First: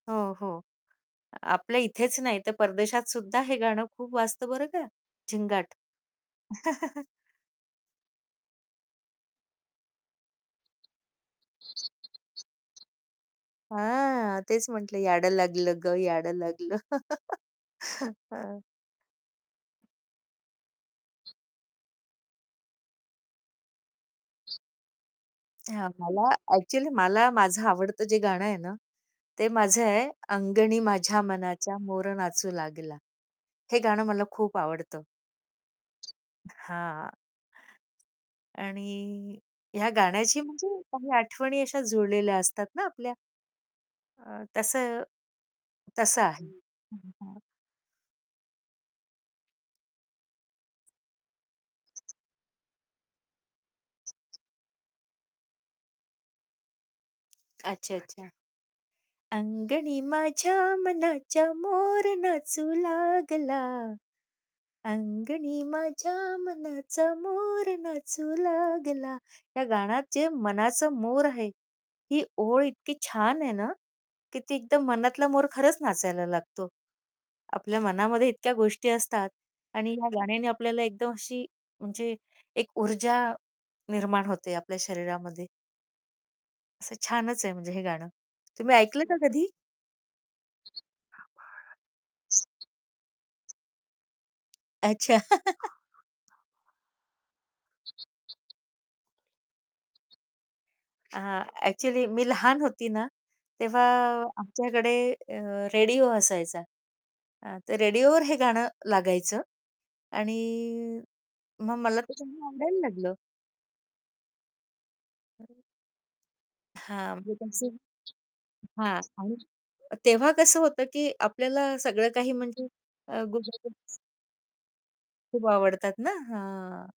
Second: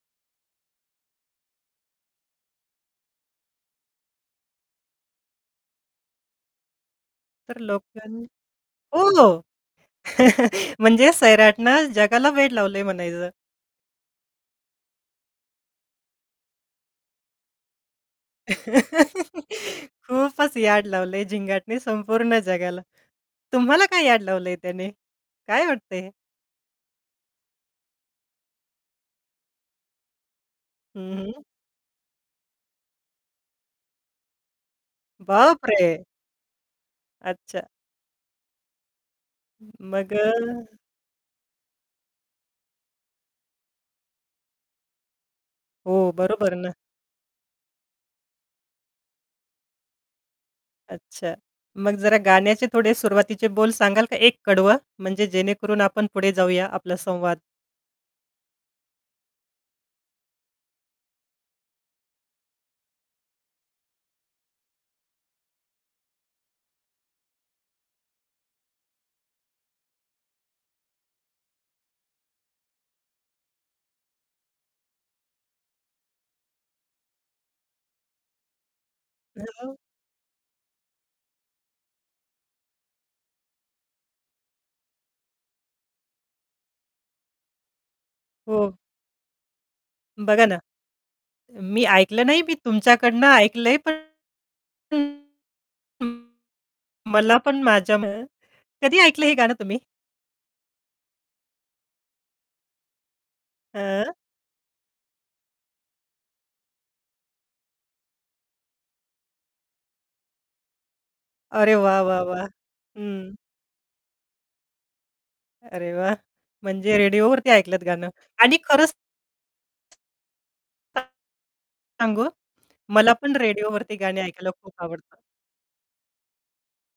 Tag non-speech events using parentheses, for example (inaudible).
हो, हो. आपल्या इथेच नाही तर परदेशात सुद्धा हे गाणं खूप वाजतं बरं का झिंगाट. (chuckles) तर लोकांनी ओह! (chuckles) म्हणजे सैराटनं जगाला वेड लावलंय म्हणायचं! हां, तेच म्हटलं, याड लागलं गं, याडं लागलं. (chuckles) हां. (chuckles) खूपच याड लावलंय झिंगाटने संपूर्ण जगाला. तुम्हाला काय याड लावलंय त्याने? काय हां. वाटतं आहे? मला ॲक्चुअली मला माझं आवडतं जे गाणं आहे ना, ते माझं आहे, अंगणी हं, माझ्या हं. मनाच्या मोर नाचू लागला. हे गाणं मला खूप आवडतं. बाप रे! हां. अच्छा. आणि ह्या मग अ, गाण्याशी म्हणजे काही आठवणी अशा जुळलेल्या असतात ना आपल्या? अ, तसं हो, तसं आहे. बरोबर ना. हं, हं, हां. अच्छा. मग जरा गाण्याचे थोडे सुरुवातीचे बोल सांगाल का? एक कडवं म्हणजे जेणेकरून, आपण पुढे जाऊया आपला संवाद. अच्छा, अच्छा. अंगणी माझ्या मनाच्या मोर नाचू लागला, अंगणी माझ्या मनाचा मोर नाचू लागला. या गाण्यात जे मनाचं मोर आहे. ही ओळ इतकी छान आहे ना, की ती एकदम मनातला मोर खरंच नाचायला लागतो. आपल्या मनामध्ये इतक्या गोष्टी असतात हां, हां. आणि या गाण्याने आपल्याला एकदम अशी म्हणजे एक ऊर्जा निर्माण होते आपल्या शरीरामध्ये. असं छानच आहे म्हणजे हे गाणं. हो. तुम्ही ऐकलं का कधी? बघा ना. मी ऐकलं नाही मी तुमच्याकडनं ऐकलंय पण अच्छा. (unintelligible) (chuckles) मला पण माझ्यान कधी ऐकलं हे गाणं तुम्ही? आ, ॲक्चुअली मी लहान होती ना, तेव्हा हां. आमच्याकडे अ, रेडिओ असायचा. अ, ते रेडिओवर हे गाणं लागायचं आणि अरे मग मला वाह, ते वाह, वाह! गाणं आवडायला लागलं. हं. (unintelligible) अरे वाह! म्हणजे हां. रेडिओवरती आधीपासून ऐकलत गाणं? आणि खरंच हां. आणि तेव्हा कसं होतं की (unintelligible) आपल्याला सगळं सांगू? काही म्हणजे मला अ पण (unintelligible) रेडिओवरती गाणी ऐकायला खूप आवडतं. खूप आवडतात ना हां.